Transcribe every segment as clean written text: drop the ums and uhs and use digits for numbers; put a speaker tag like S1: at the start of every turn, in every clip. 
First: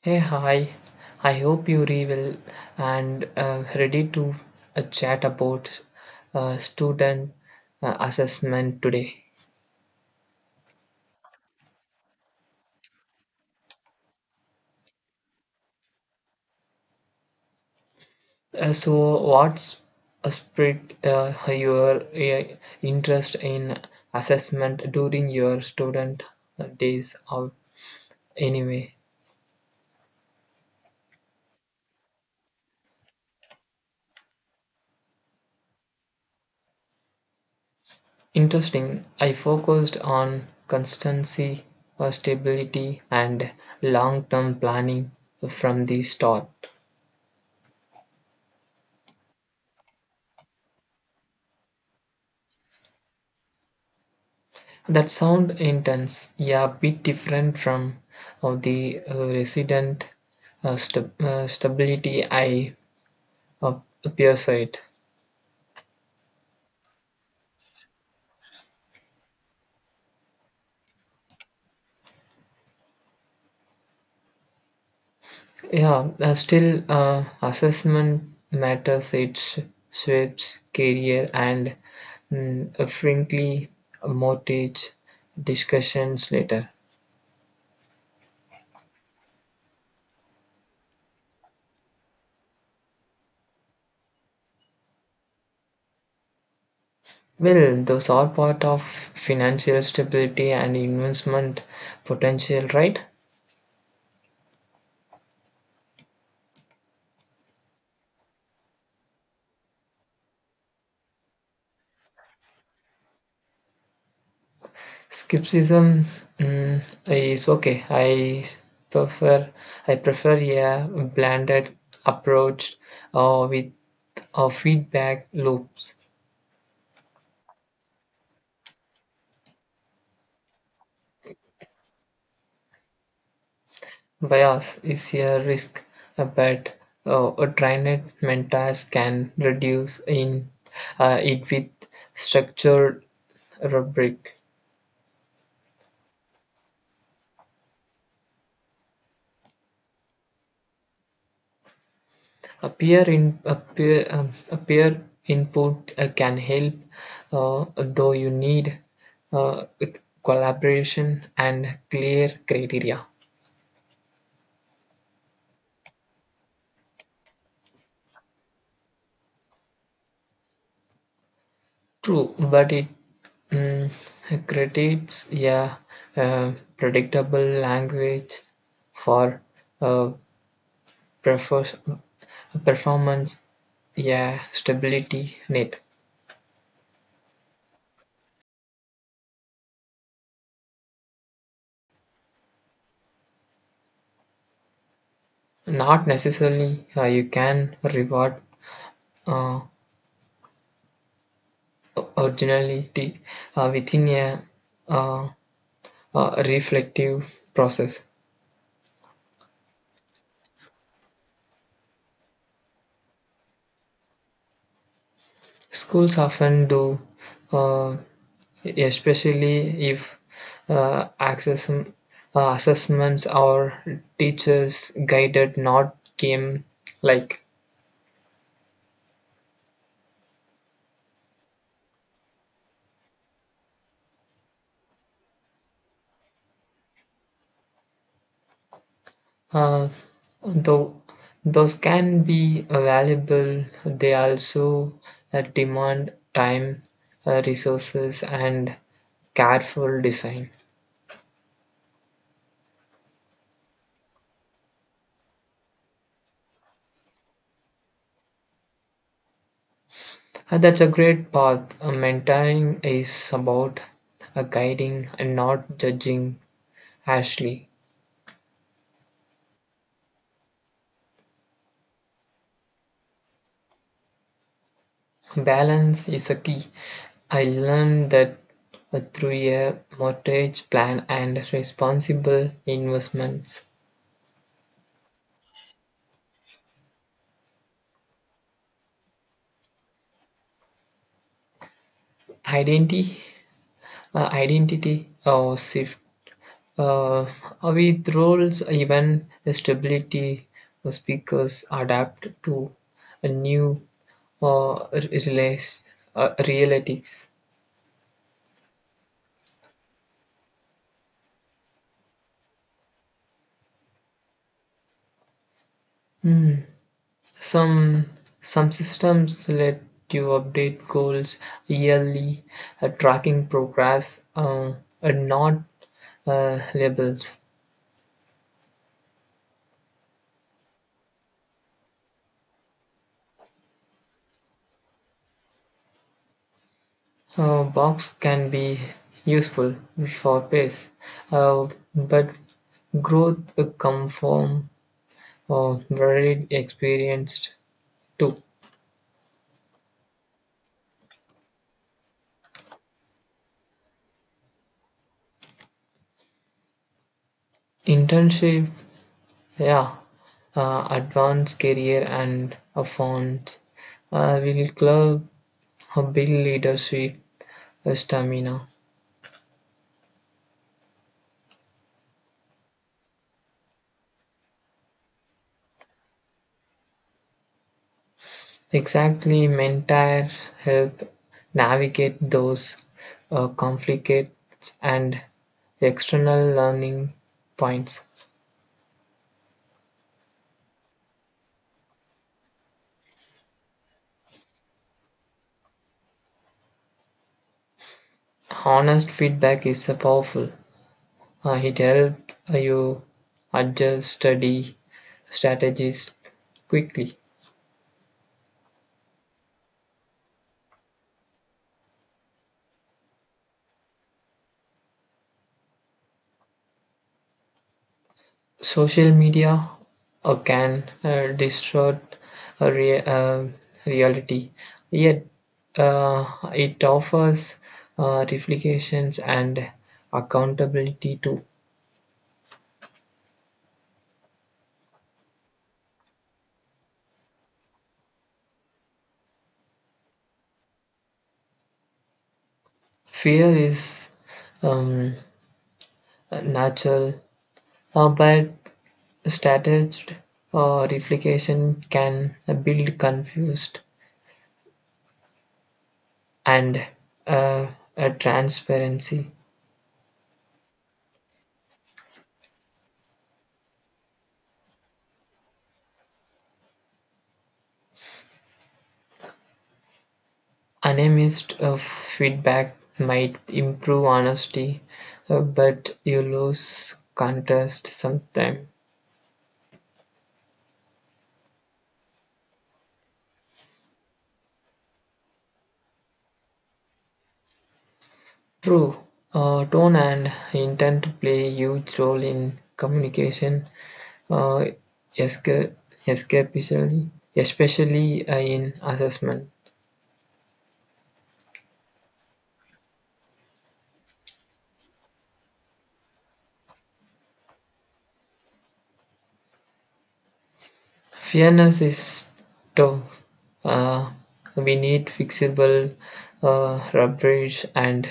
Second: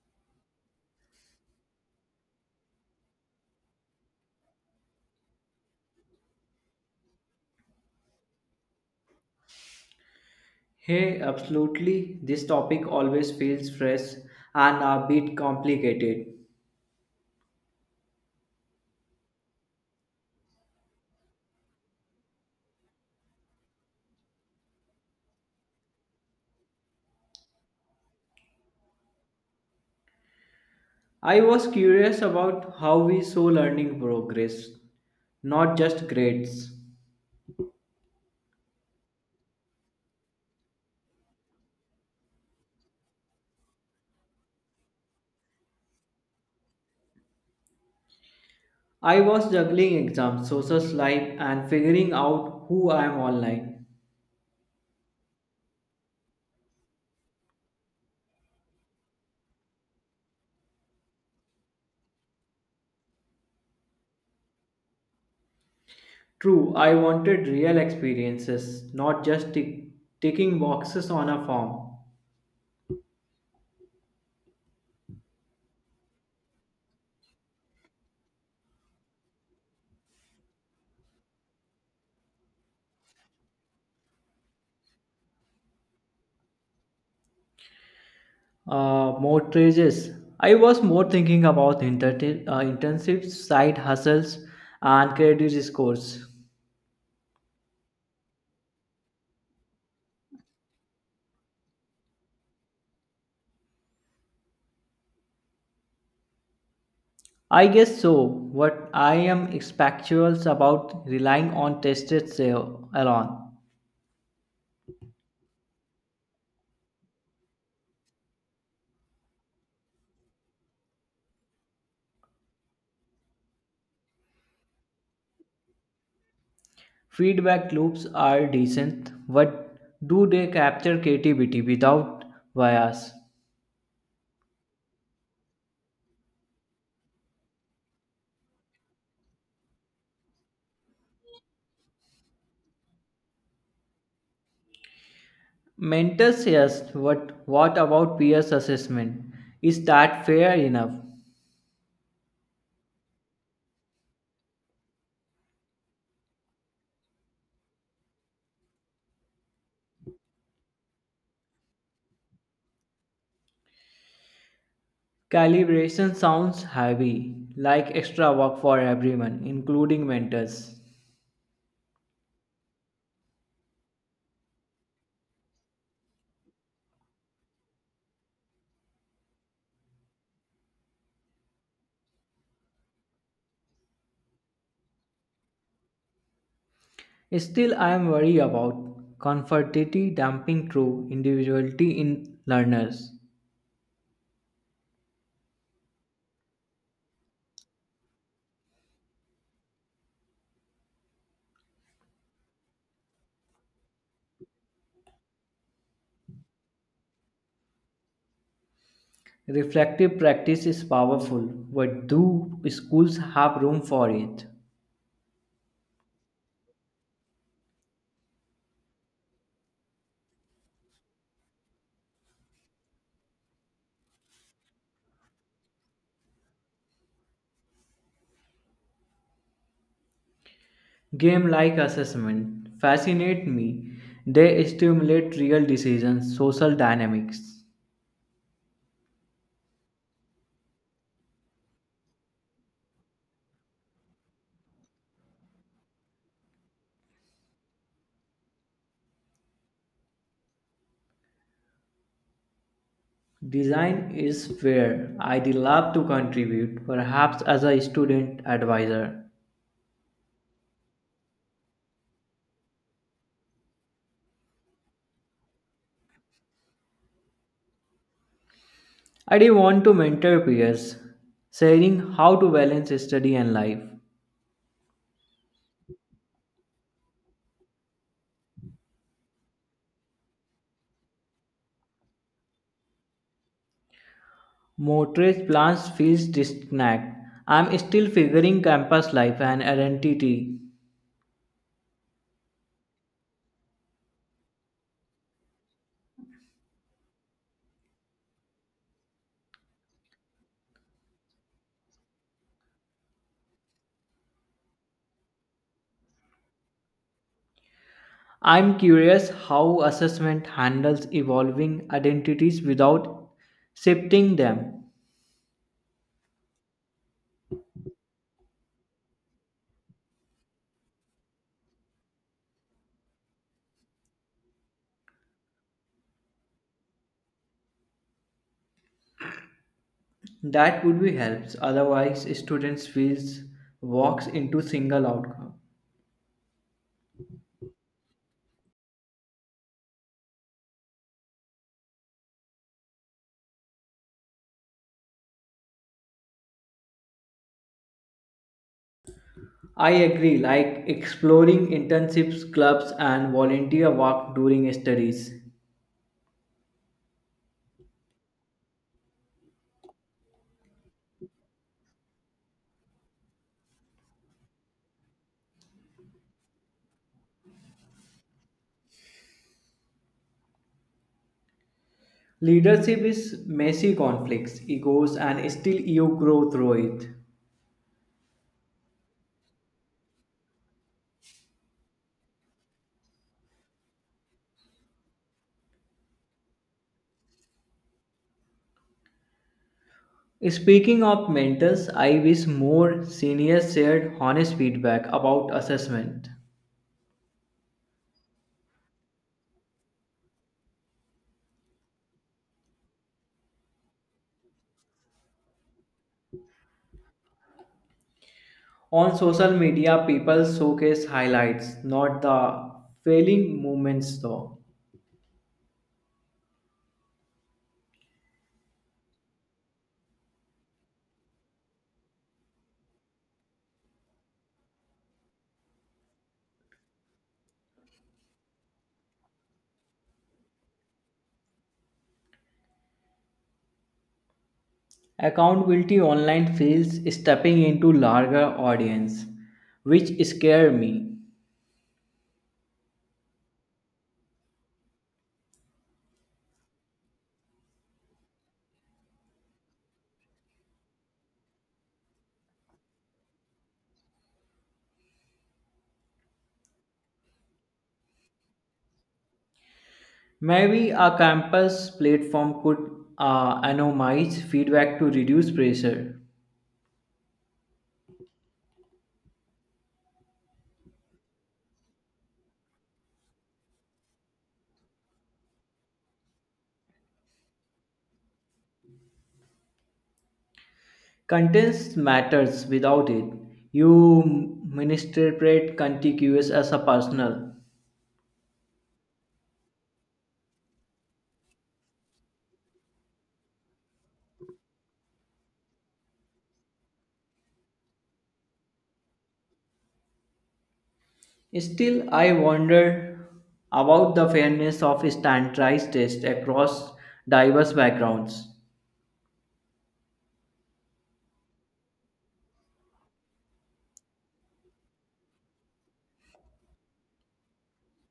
S1: Hey, hi. I hope you're well and ready to chat about student assessment today.
S2: Hey, absolutely. This topic always feels fresh and a bit complicated.
S1: So, what's spread your interest in assessment during your student days out anyway?
S2: I was curious about how we saw learning progress, not just grades.
S1: Interesting. I focused on constancy, stability, and long term planning from the start.
S2: I was juggling exams, social life, and figuring out who I am online.
S1: That sound intense, yeah, bit different from of the resident stability I uh, peer site.
S2: True, I wanted real experiences, not just ticking boxes on a form.
S1: Yeah, still assessment matters. Its shapes career and frankly mortgage discussions later.
S2: Mortgages. I was more thinking about intensive side hustles and credit scores.
S1: Well, those are part of financial stability and investment potential, right?
S2: I guess so. What I am expectuals about relying on tested sale alone.
S1: Skepticism is okay. Prefer I prefer a blended approach with feedback loops.
S2: Feedback loops are decent, but do they capture creativity without bias?
S1: Bias is a risk, but a trained mentors can reduce in it with structured rubric.
S2: Mentors, yes, but what about peers assessment? Is that fair enough?
S1: A peer in a peer input can help, though you need with collaboration and clear criteria.
S2: Calibration sounds heavy, like extra work for everyone, including mentors.
S1: True, but it mm, creates a predictable language for uh, prefer- performance, yeah stability net.
S2: Still, I am worried about conformity damping through individuality in learners.
S1: Not necessarily you can reward uh, originality within a uh, reflective process.
S2: Reflective practice is powerful, but do schools have room for it?
S1: Schools often do, uh, especially if uh, access, uh, assessments or teachers guided not game like.
S2: Game like assessment fascinate me. They stimulate real decisions, social dynamics.
S1: Uh, though those can be valuable, they also demand time, resources, and careful design.
S2: Design is where I'd love to contribute, perhaps as a student advisor.
S1: That's a great path. Mentoring is about guiding and not judging Ashley.
S2: I do want to mentor peers, sharing how to balance study and life.
S1: Balance is a key. I learned that through a mortgage plan and responsible investments.
S2: Motorist plans feels disconnect. I'm still figuring campus life and identity.
S1: Identity, identity or shift. Uh, with roles, even stability, speakers adapt to a new uh, realize, realities.
S2: I'm curious how assessment handles evolving identities without shifting them.
S1: Some some systems let you update goals yearly, tracking progress, and not labels.
S2: That would be helps. Otherwise, students feels walks into single outcome.
S1: Box can be useful for pace, uh, but growth come from varied experience too.
S2: I agree, like exploring internships, clubs, and volunteer work during studies.
S1: Internship, yeah, advanced career and a font will club build leadership stamina.
S2: Leadership is messy conflicts, egos, and still you grow through it.
S1: Exactly, mentors help navigate those conflicts and external learning points.
S2: Speaking of mentors, I wish more seniors shared honest feedback about assessment.
S1: Honest feedback is powerful. It helps you adjust study strategies quickly.
S2: On social media, people showcase highlights, not the failing moments though.
S1: Social media can distort a rea- uh, reality, yet uh, it offers reflections and accountability too.
S2: Accountability online feels stepping into larger audience, which scare me.
S1: Fear is um, natural, but staged reflection can build confused and uh, a transparency.
S2: Maybe a campus platform could anonymize feedback to reduce pressure.
S1: Unamazed feedback might improve honesty, but you lose contest sometime.
S2: Contents matters without it. You misinterpret contiguous as a personal.
S1: True, tone and intent play a huge role in communication, uh, esca- especially, especially in assessment.
S2: Still, I wonder about the fairness of standardized tests across diverse backgrounds.
S1: Fairness is tough. Uh, we need fixable rubbish and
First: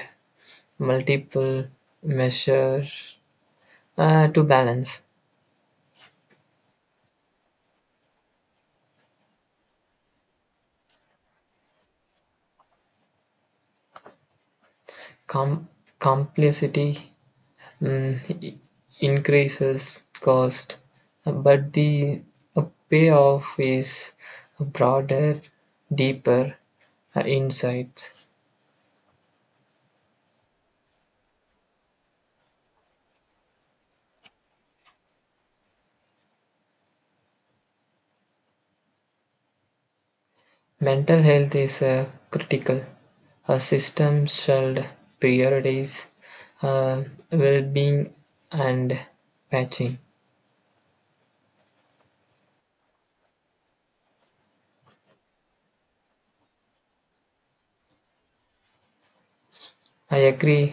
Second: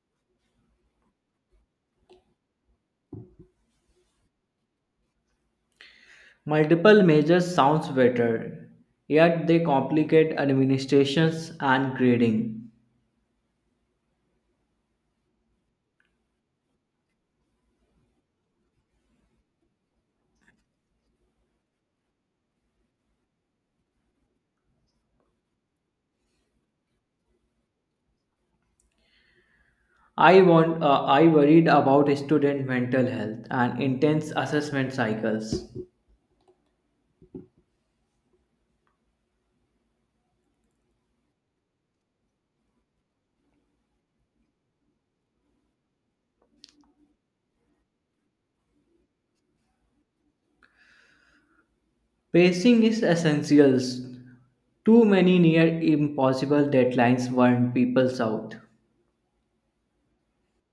S1: multiple measures to balance
S2: Multiple measures sounds better, yet they complicate administrations and grading.
S1: com- complexity mm, increases cost but the uh, payoff is broader deeper insights.
S2: I worried about student mental health and intense assessment cycles.
S1: Mental health is critical. A system should prioritize uh, well-being and patching.
S2: Pacing is essential. Too many near impossible deadlines burn people out.
S1: I agree,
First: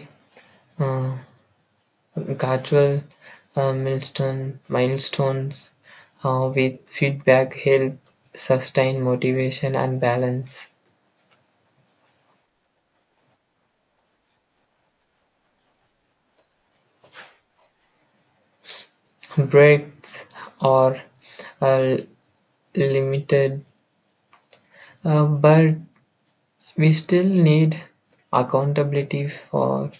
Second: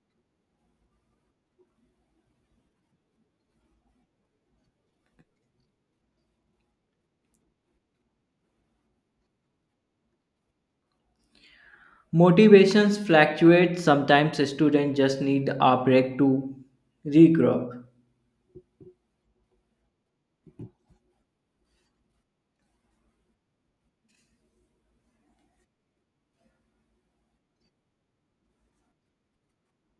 S1: uh, gradual milestones with feedback help sustain motivation and balance.
S2: Motivations fluctuate. Sometimes students just need a break to regroup.
S1: Breaks are uh, limited, but we still need accountability for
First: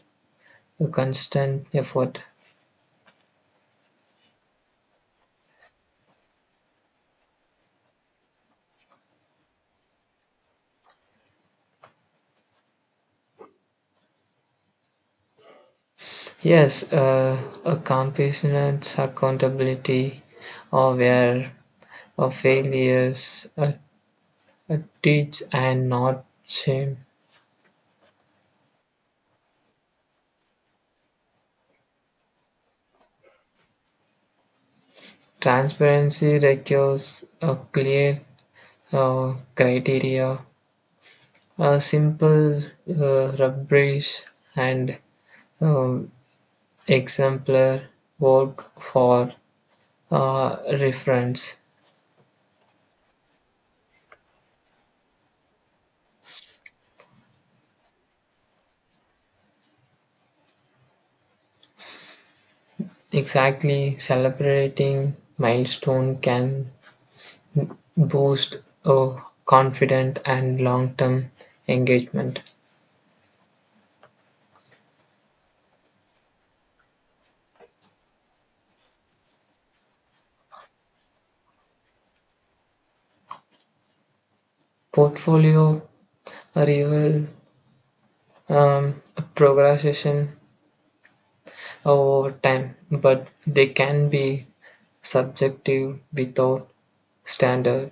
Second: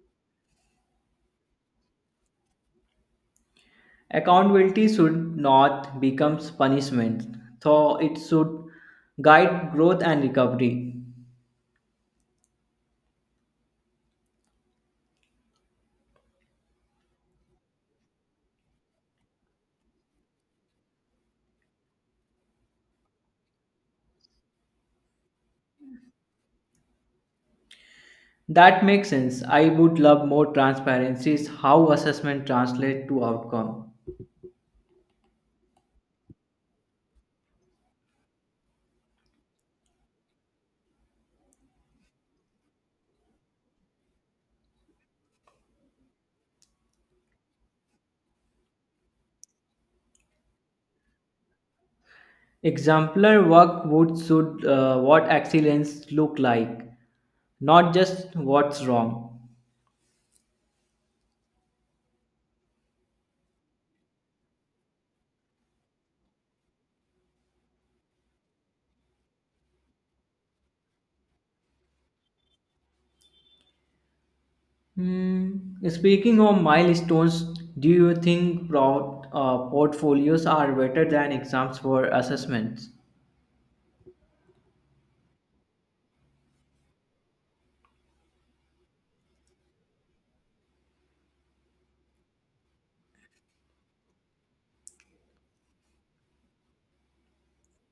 S1: a constant effort.
S2: Accountability should not become punishment, though it should guide growth and recovery.
S1: Yes, a compassionate accountability or where of failures uh, teach and not shame.
S2: That makes sense. I would love more transparency is how assessment translate to outcome.
S1: Transparency requires a clear criteria, a simple rubrics, and um, exemplar work for reference.
S2: Exemplar work would should what excellence look like, not just what's wrong.
S1: Exactly, celebrating milestone can boost confident and long-term engagement.
S2: Hmm. Speaking of milestones, do you think portfolios are better than exams for assessments?
S1: Portfolio reveal um, progression over time, but they can be subjective without standard.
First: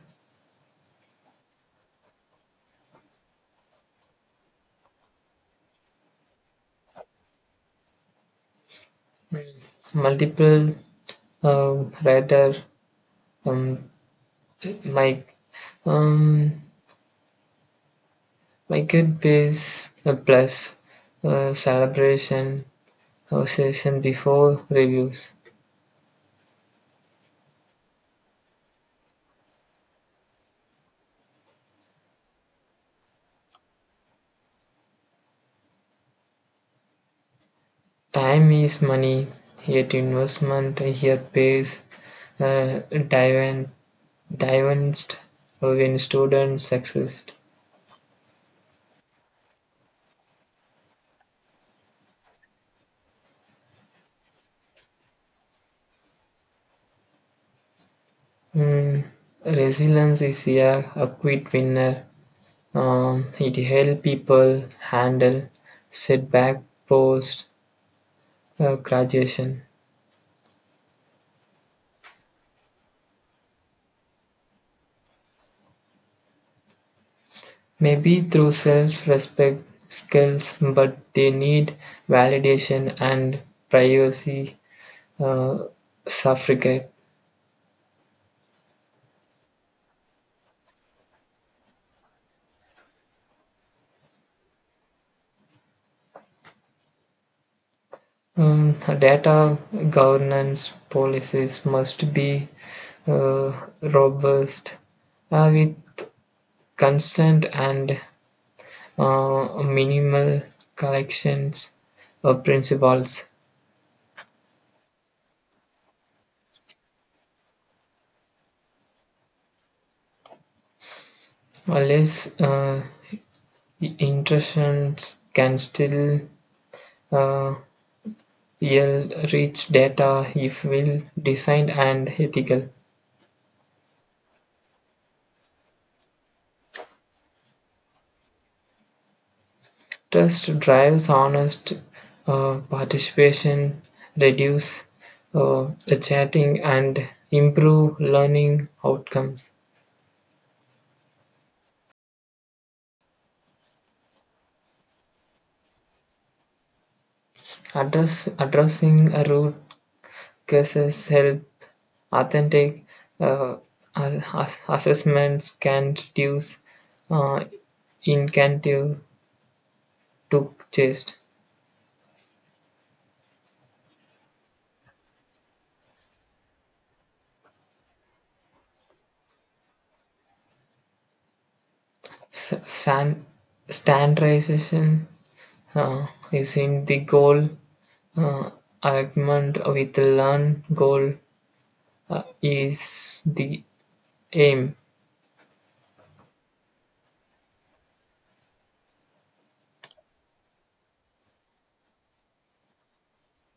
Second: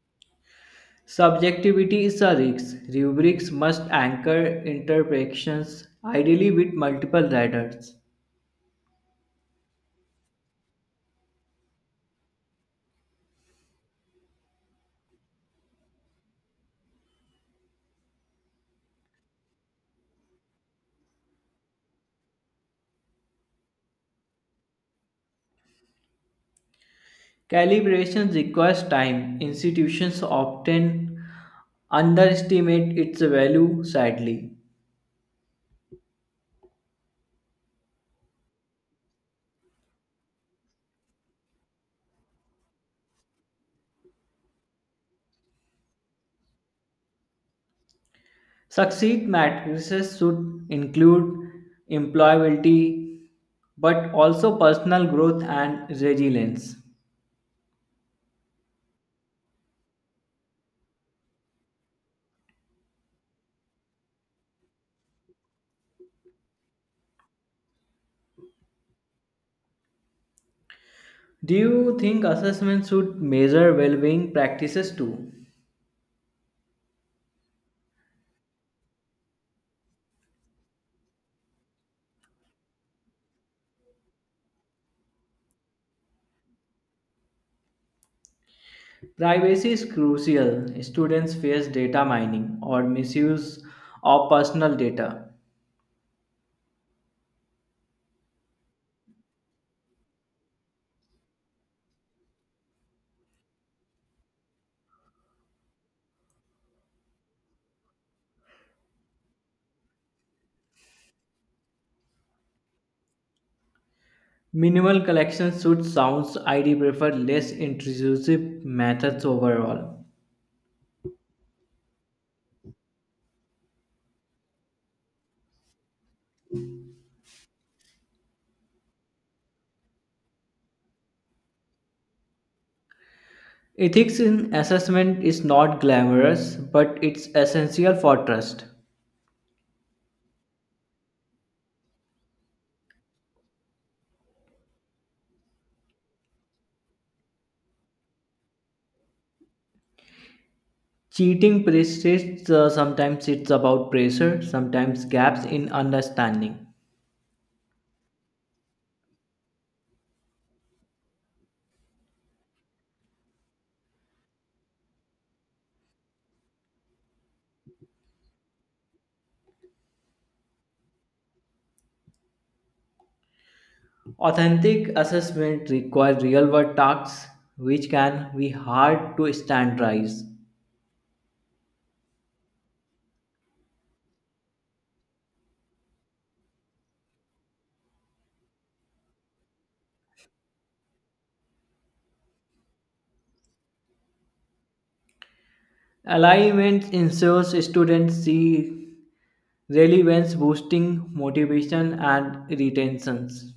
S2: Subjectivity is a risk. Rubrics must anchor interpretations, ideally with multiple readers.
S1: Multiple radar um, mic um, market base plus celebration association before reviews.
S2: Calibration requires time. Institutions often underestimate its value, sadly.
S1: Time is money, yet investment here pays uh, dividend- dividends when students succeed.
S2: Succeed matrices should include employability but also personal growth and resilience.
S1: Mm, resilience is a quick winner. It helps people handle setback post graduation.
S2: Do you think assessment should measure well being practices too?
S1: Maybe through self-respect skills, but they need validation and privacy uh, suffragette.
S2: Privacy is crucial. Students face data mining or misuse of personal data.
S1: Data governance policies must be uh, robust with constant and minimal collections of principles.
S2: Minimal collection should sounds ID prefer less intrusive methods overall.
S1: Less intrusions can still uh, yield rich data if well designed and ethical.
S2: Ethics in assessment is not glamorous, but it's essential for trust.
S1: Trust drives honest participation, reduce uh, chatting, and improve learning outcomes.
S2: Cheating persists, sometimes it's about pressure, sometimes gaps in understanding.
S1: Addressing root causes help. Authentic uh, assessments can reduce uh, incentive to just.
S2: Authentic assessment require real-world tasks, which can be hard to standardize.
S1: S- san- Standardization is in the goal, uh, alignment with the learn goal is the aim.
S2: Alignment ensures students see relevance boosting motivation and retentions.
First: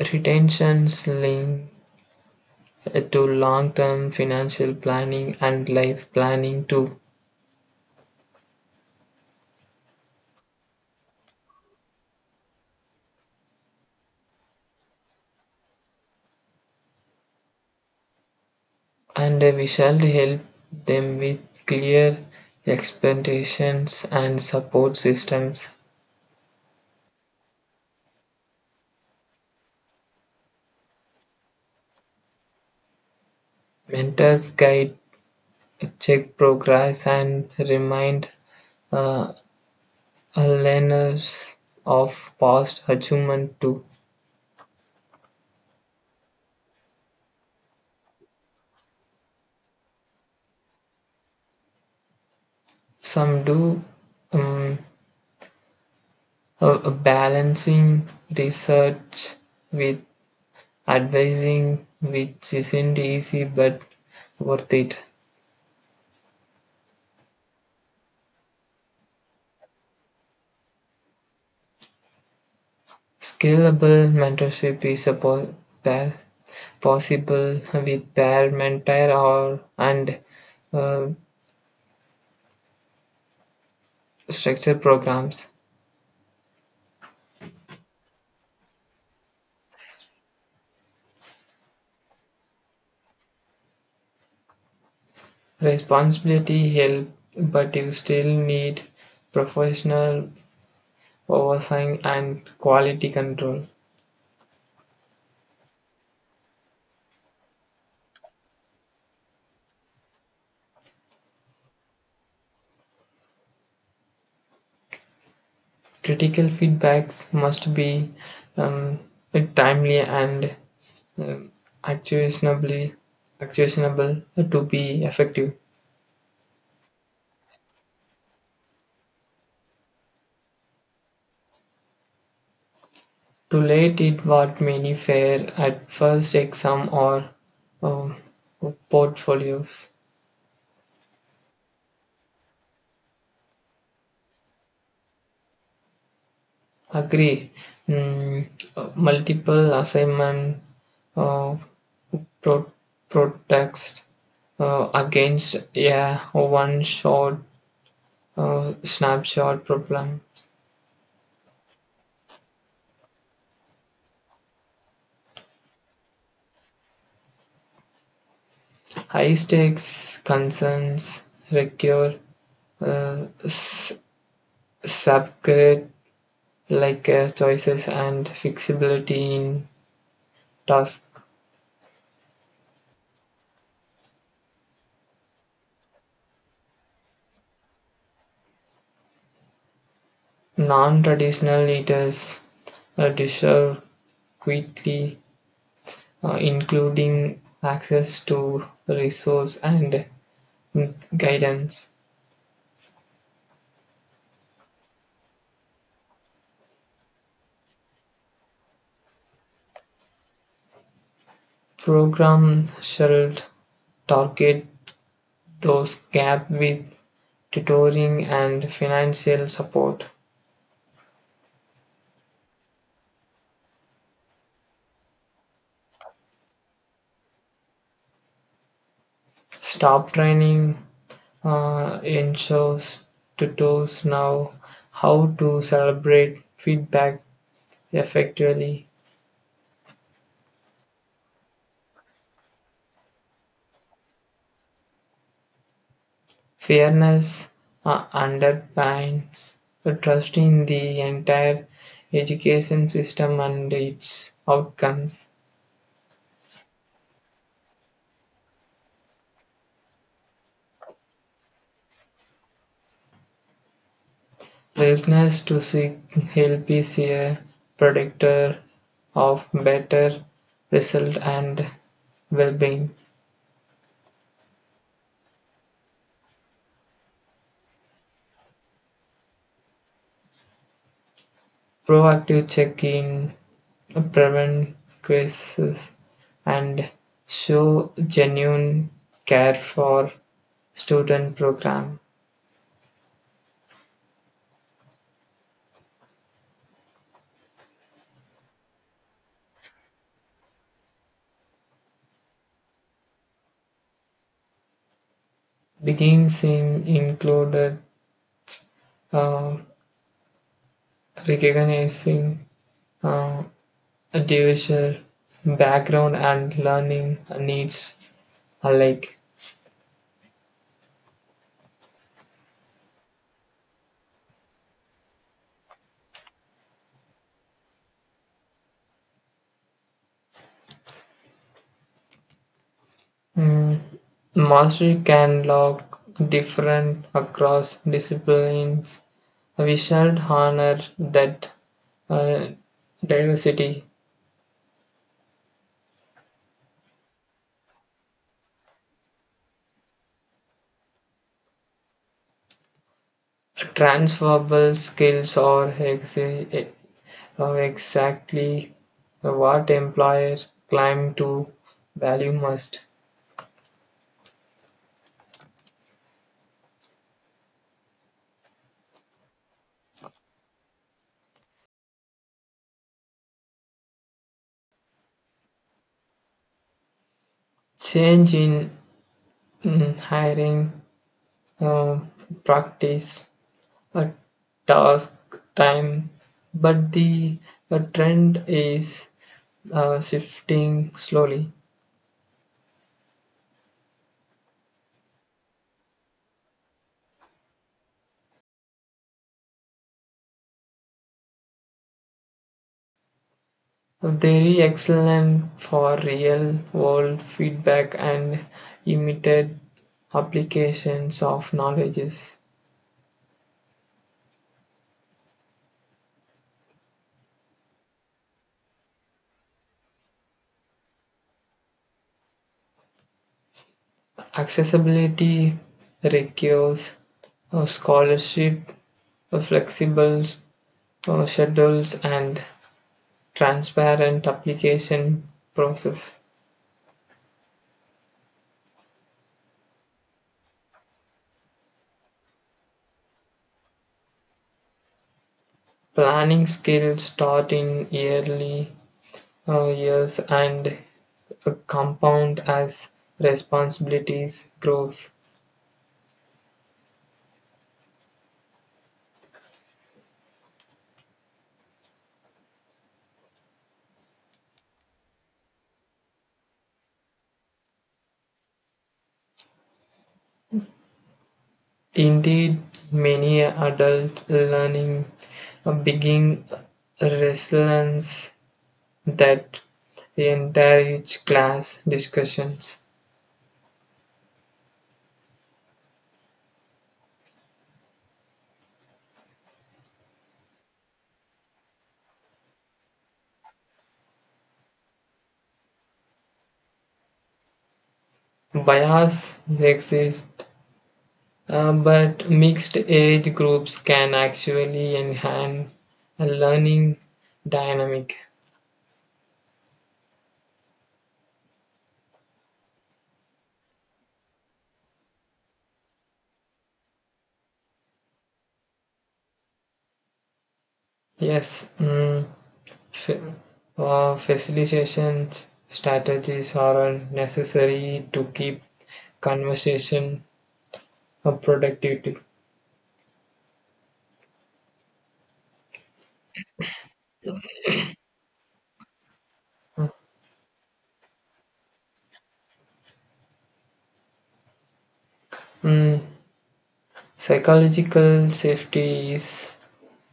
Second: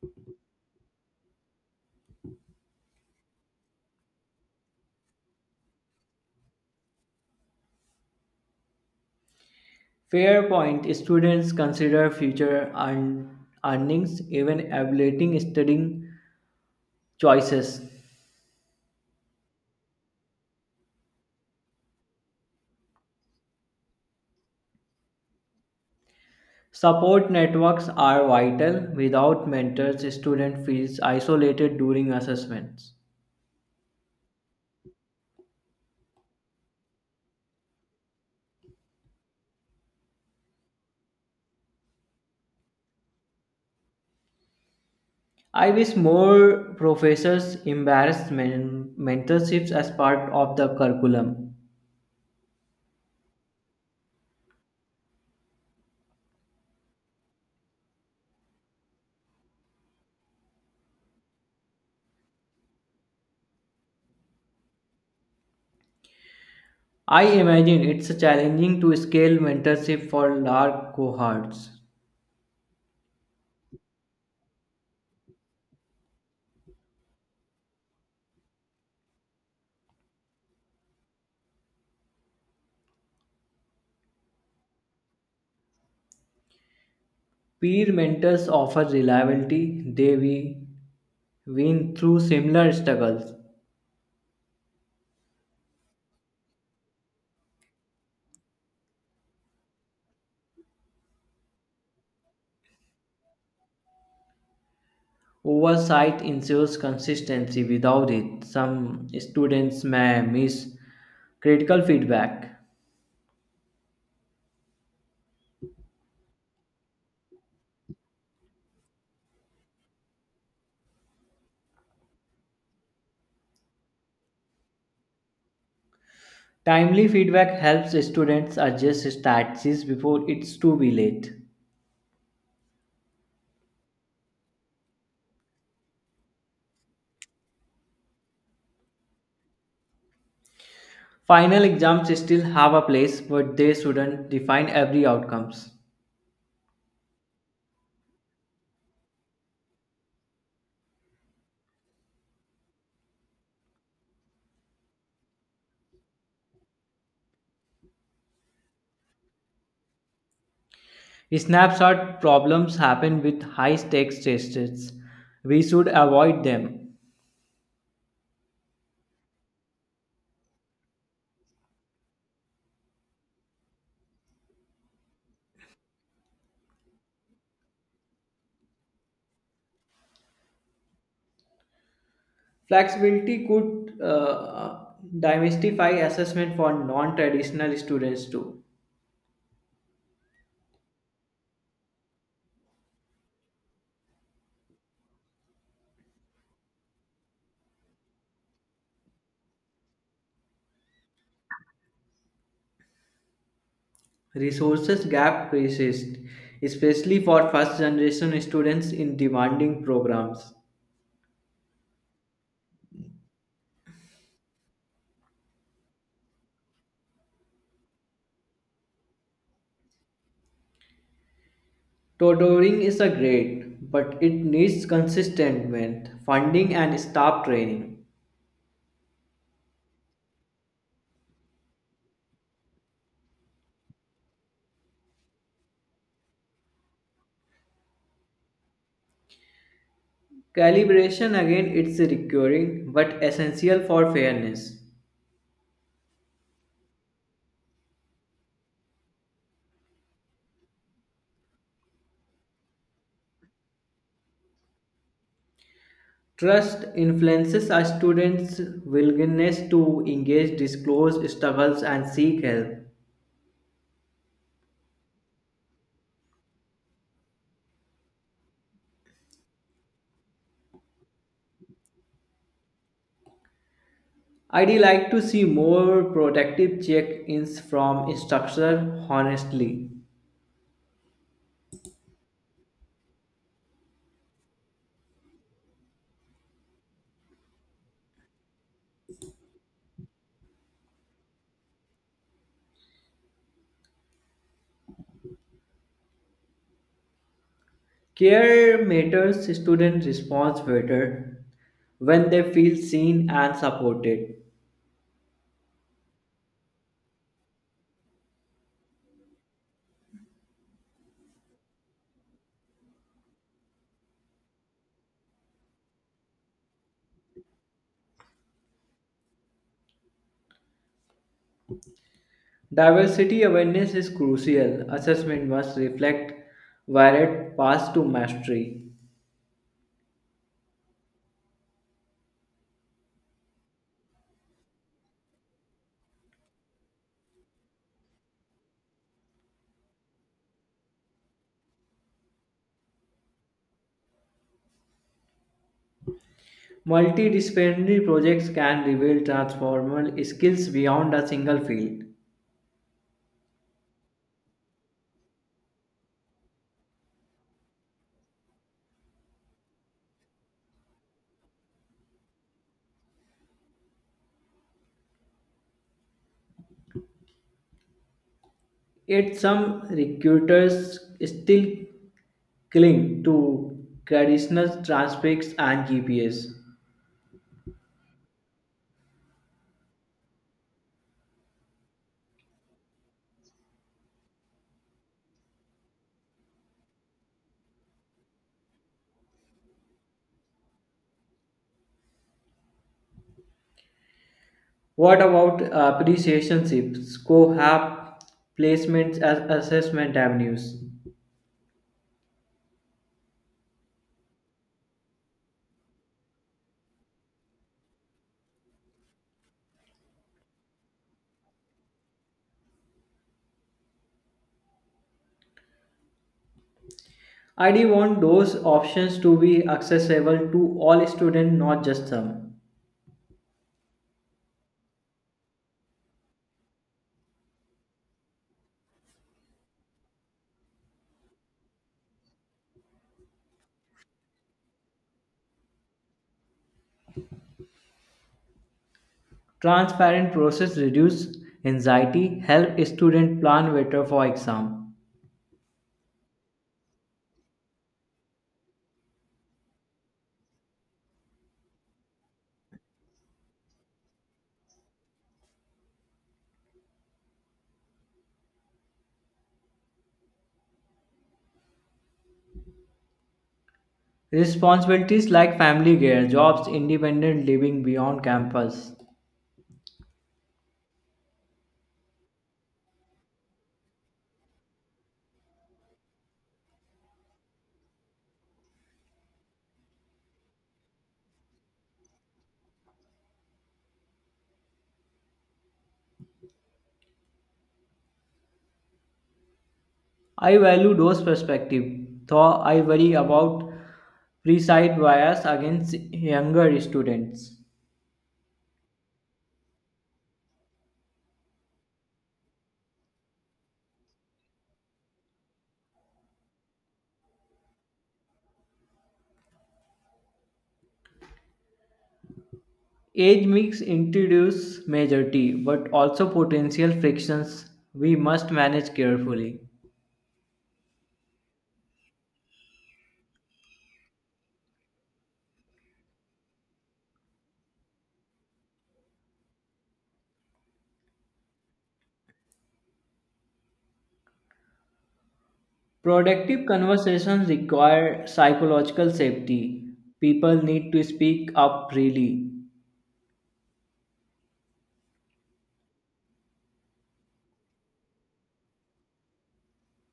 S1: Retentions link to long-term financial planning and life planning too.
S2: Fair point, students consider future earnings even evaluating studying choices.
S1: And we shall help them with clear expectations and support systems.
S2: Support networks are vital without mentors student feels isolated during assessments.
S1: Mentors guide, check progress, and remind uh, learners of past achievement too.
S2: I wish more professors embraced mentorships as part of the curriculum.
S1: Some do, um, balancing research with advising, which isn't easy but worth it.
S2: I imagine it's challenging to scale mentorship for large cohorts.
S1: Scalable mentorship is pa- possible with pair mentor or and uh, structured programs.
S2: Peer mentors offer reliability they we win through similar struggles.
S1: Responsibility help, but you still need professional oversight and quality control.
S2: Oversight ensures consistency. Without it, some students may miss critical feedback.
S1: Critical feedbacks must be um, timely and um, actionably actionable to be effective.
S2: Timely feedback helps students adjust strategies before it's too be late.
S1: To late it what many fear at first exam or uh, portfolios.
S2: Final exams still have a place, but they shouldn't define every outcomes.
S1: Agree. Mm, Multiple assignment uh, pro- protest against yeah one short snapshot problem.
S2: Snapshot problems happen with high stakes tests. We should avoid them.
S1: High stakes concerns require uh, s- subgrade like choices and flexibility in task.
S2: Flexibility could demystify assessment for non traditional students too.
S1: Non-traditional eaters deserve quickly, including access to resource and guidance.
S2: Resources gap persists, especially for first generation students in demanding programs.
S1: Program should target those gap with tutoring and financial support.
S2: Tutoring is a great, but it needs consistent with funding and staff training.
S1: Stop training ensures tutors know how to celebrate feedback effectively.
S2: Calibration again it's recurring but essential for fairness.
S1: Fairness underpins the trust in the entire education system and its outcomes.
S2: Trust influences our students' willingness to engage, disclose struggles, and seek help.
S1: Willingness to seek help is a predictor of better result and well-being.
S2: I'd like to see more protective check-ins from instructors, honestly.
S1: Proactive check-in prevent crises and show genuine care for student program.
S2: Care matters student response better when they feel seen and supported.
S1: Beginnings in included uh, recognizing uh, a diverse background and learning needs alike.
S2: Diversity awareness is crucial. Assessment must reflect varied paths to mastery.
S1: Mm, mastery can look different across disciplines. We should honor that uh, diversity.
S2: Multidisciplinary projects can reveal transformational skills beyond a single field.
S1: Transferable skills are exactly what employers claim to value most.
S2: Yet some recruiters still cling to traditional transcripts and GPS.
S1: Change in hiring, um, practice, a task, time, but the trend is shifting slowly.
S2: What about apprenticeships, co-op placements as assessment avenues?
S1: Very excellent for real world feedback and immediate applications of knowledges.
S2: I D want those options to be accessible to all students, not just some.
S1: Accessibility requires scholarship, flexible schedules, and transparent application process.
S2: Transparent process reduce anxiety, help student plan better for exam.
S1: Planning skills start in early years and compound as responsibilities grows.
S2: Responsibilities like family care, jobs, independent living beyond campus.
S1: Indeed, many adult learning begin resilience that encourage class discussions.
S2: I value those perspective, though I worry about preside bias against younger students.
S1: Bias exist. But mixed age groups can actually enhance a learning dynamic.
S2: Age mix introduce majority, but also potential frictions we must manage carefully.
S1: Yes, fa- facilitation strategies are necessary to keep conversation productivity.
S2: Productive conversations require psychological safety. People need to speak up freely.
S1: Mm, psychological safety is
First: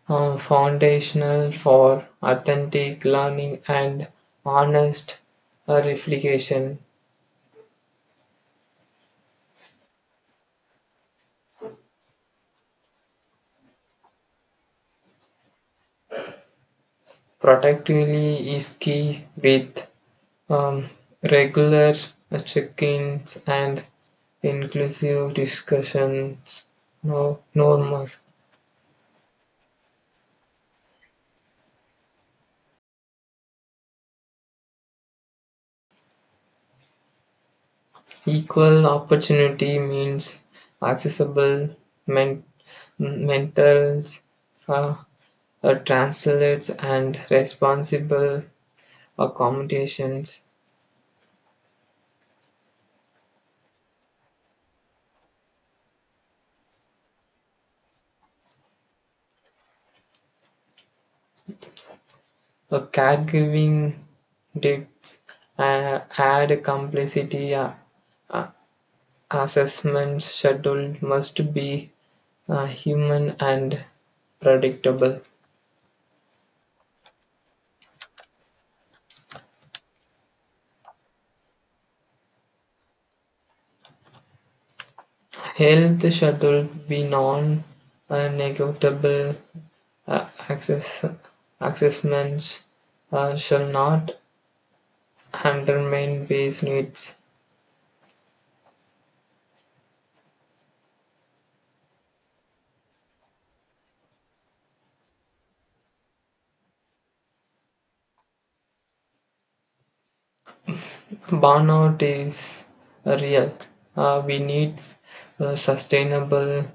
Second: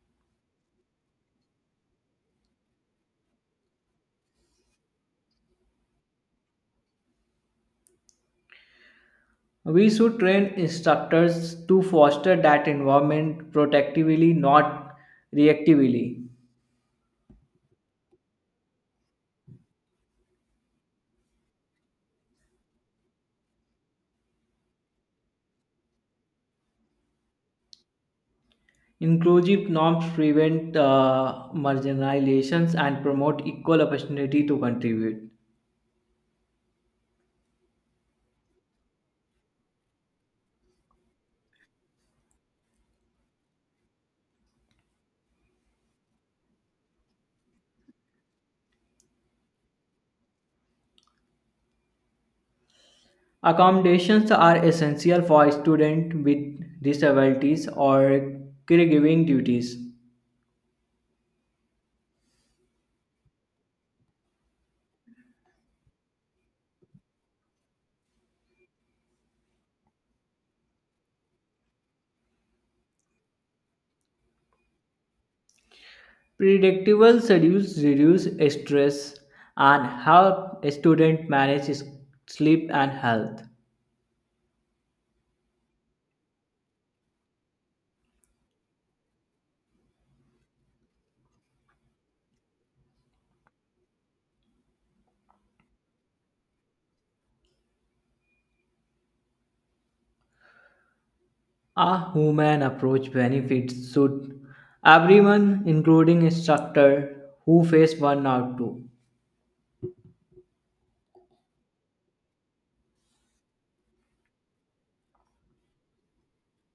S1: foundational for authentic learning and honest reflection.
S2: We should train instructors to foster that environment protectively, not reactively.
S1: Productively is key with um, regular check-ins and inclusive discussions no norms.
S2: Inclusive norms prevent marginalizations and promote equal opportunity to contribute.
S1: Equal opportunity means accessible men- mentals uh, translates and responsible accommodations.
S2: Accommodations are essential for students with disabilities or caregiving duties.
S1: A caregiving dips add complexity. Uh, Assessment schedule must be human and predictable.
S2: Predictable schedules reduce stress and help students manage sleep and health.
S1: Health schedule be non-negotiable. Negotiable. Access assessments shall not undermine base needs.
S2: A human approach benefits should everyone, including instructor who face burnout too.
S1: Burnout is real. We need sustainable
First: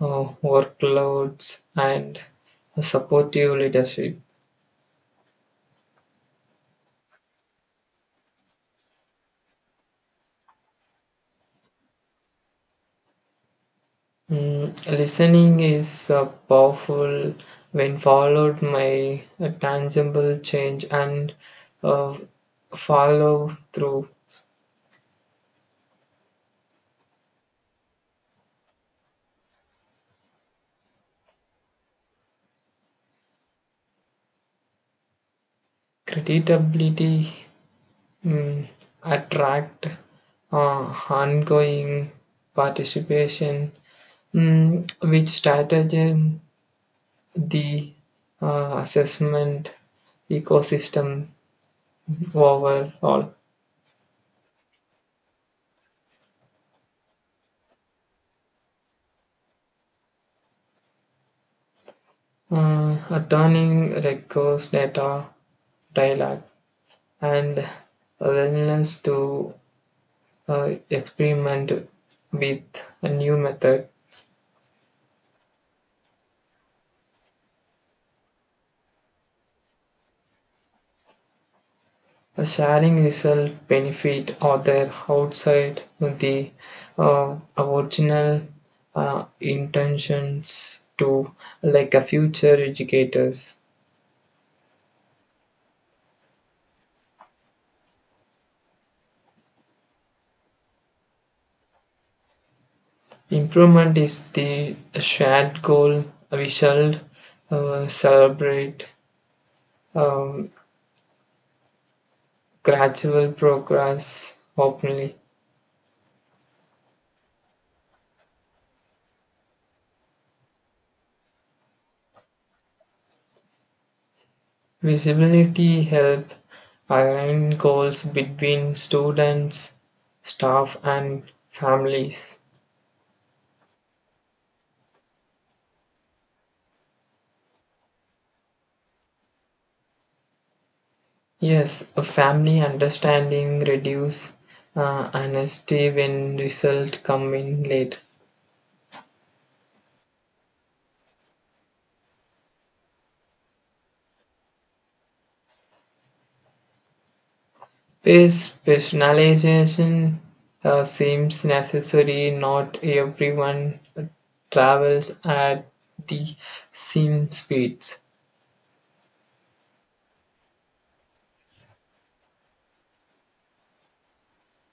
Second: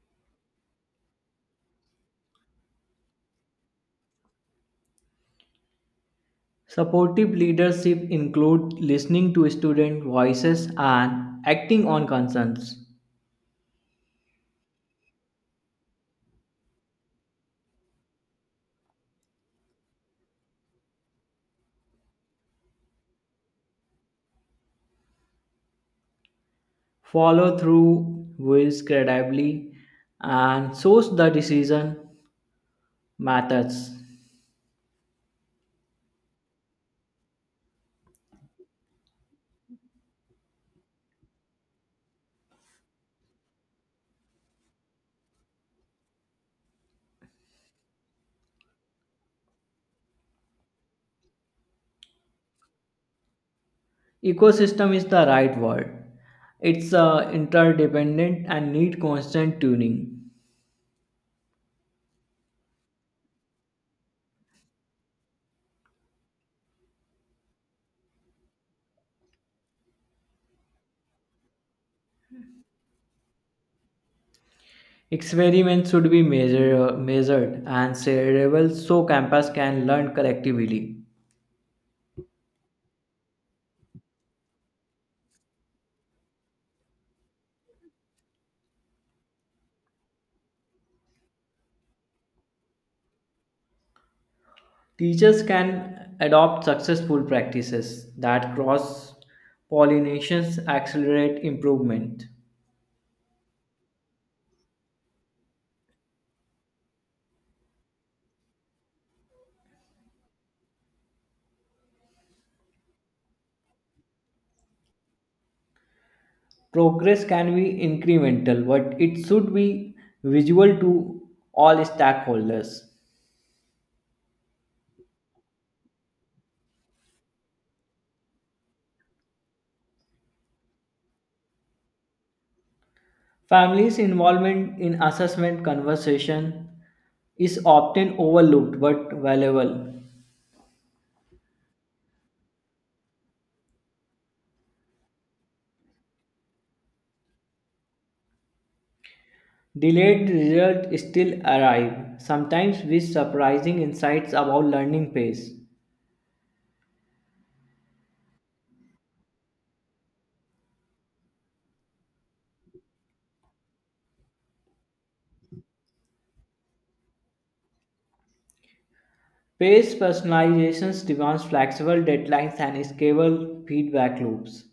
S1: workloads and supportive leadership.
S2: Supportive leadership includes listening to student voices and acting on concerns.
S1: Mm, listening is powerful when followed by a tangible change and uh, follow through.
S2: Follow through wills credibly and shows the decision methods.
S1: Creditability mm, attract ongoing participation, which strategy the assessment ecosystem overall.
S2: Ecosystem is the right word. It's interdependent and need constant tuning.
S1: Turning records data dialogue and a willingness to experiment with a new method.
S2: Experiments should be measured and shareable so campus can learn collectively.
S1: A sharing result benefit or their outside the original intentions to like a future educators.
S2: Teachers can adopt successful practices that cross pollinations accelerate improvement.
S1: Improvement is the shared goal. We shall celebrate um, gradual progress openly.
S2: Progress can be incremental, but it should be visual to all stakeholders.
S1: Visibility help align goals between students, staff, and families.
S2: Families' involvement in assessment conversation is often overlooked but valuable.
S1: Yes, a family understanding reduce honesty when result come in late.
S2: Delayed results still arrive, sometimes with surprising insights about learning pace.
S1: Pace personalization seems necessary. Not everyone travels at the same speeds.
S2: Pace personalizations demands flexible deadlines and scalable feedback loops.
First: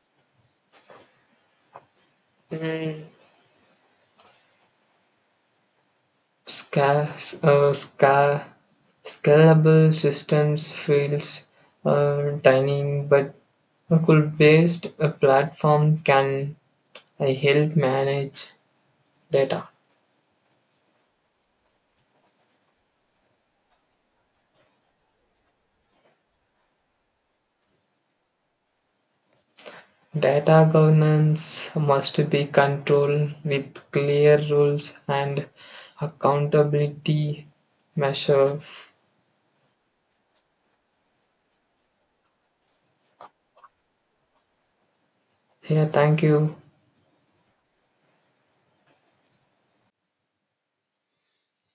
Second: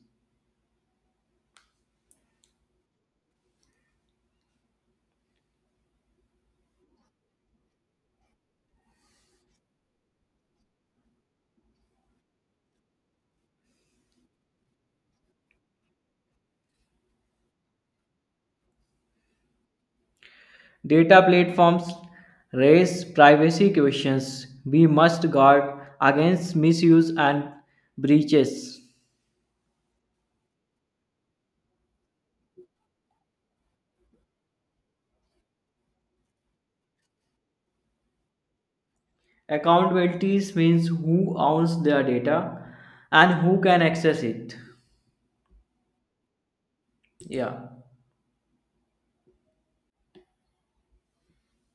S1: Sca- uh, sca- Scalable systems feels tiny, but a Google-based platform can help manage data.
S2: Data platforms raise privacy questions. We must guard against misuse and breaches.
S1: Data governance must be controlled with clear rules and accountability measures.
S2: Accountabilities means who owns their data and who can access it.
S1: Yeah, thank you.
S2: Yeah.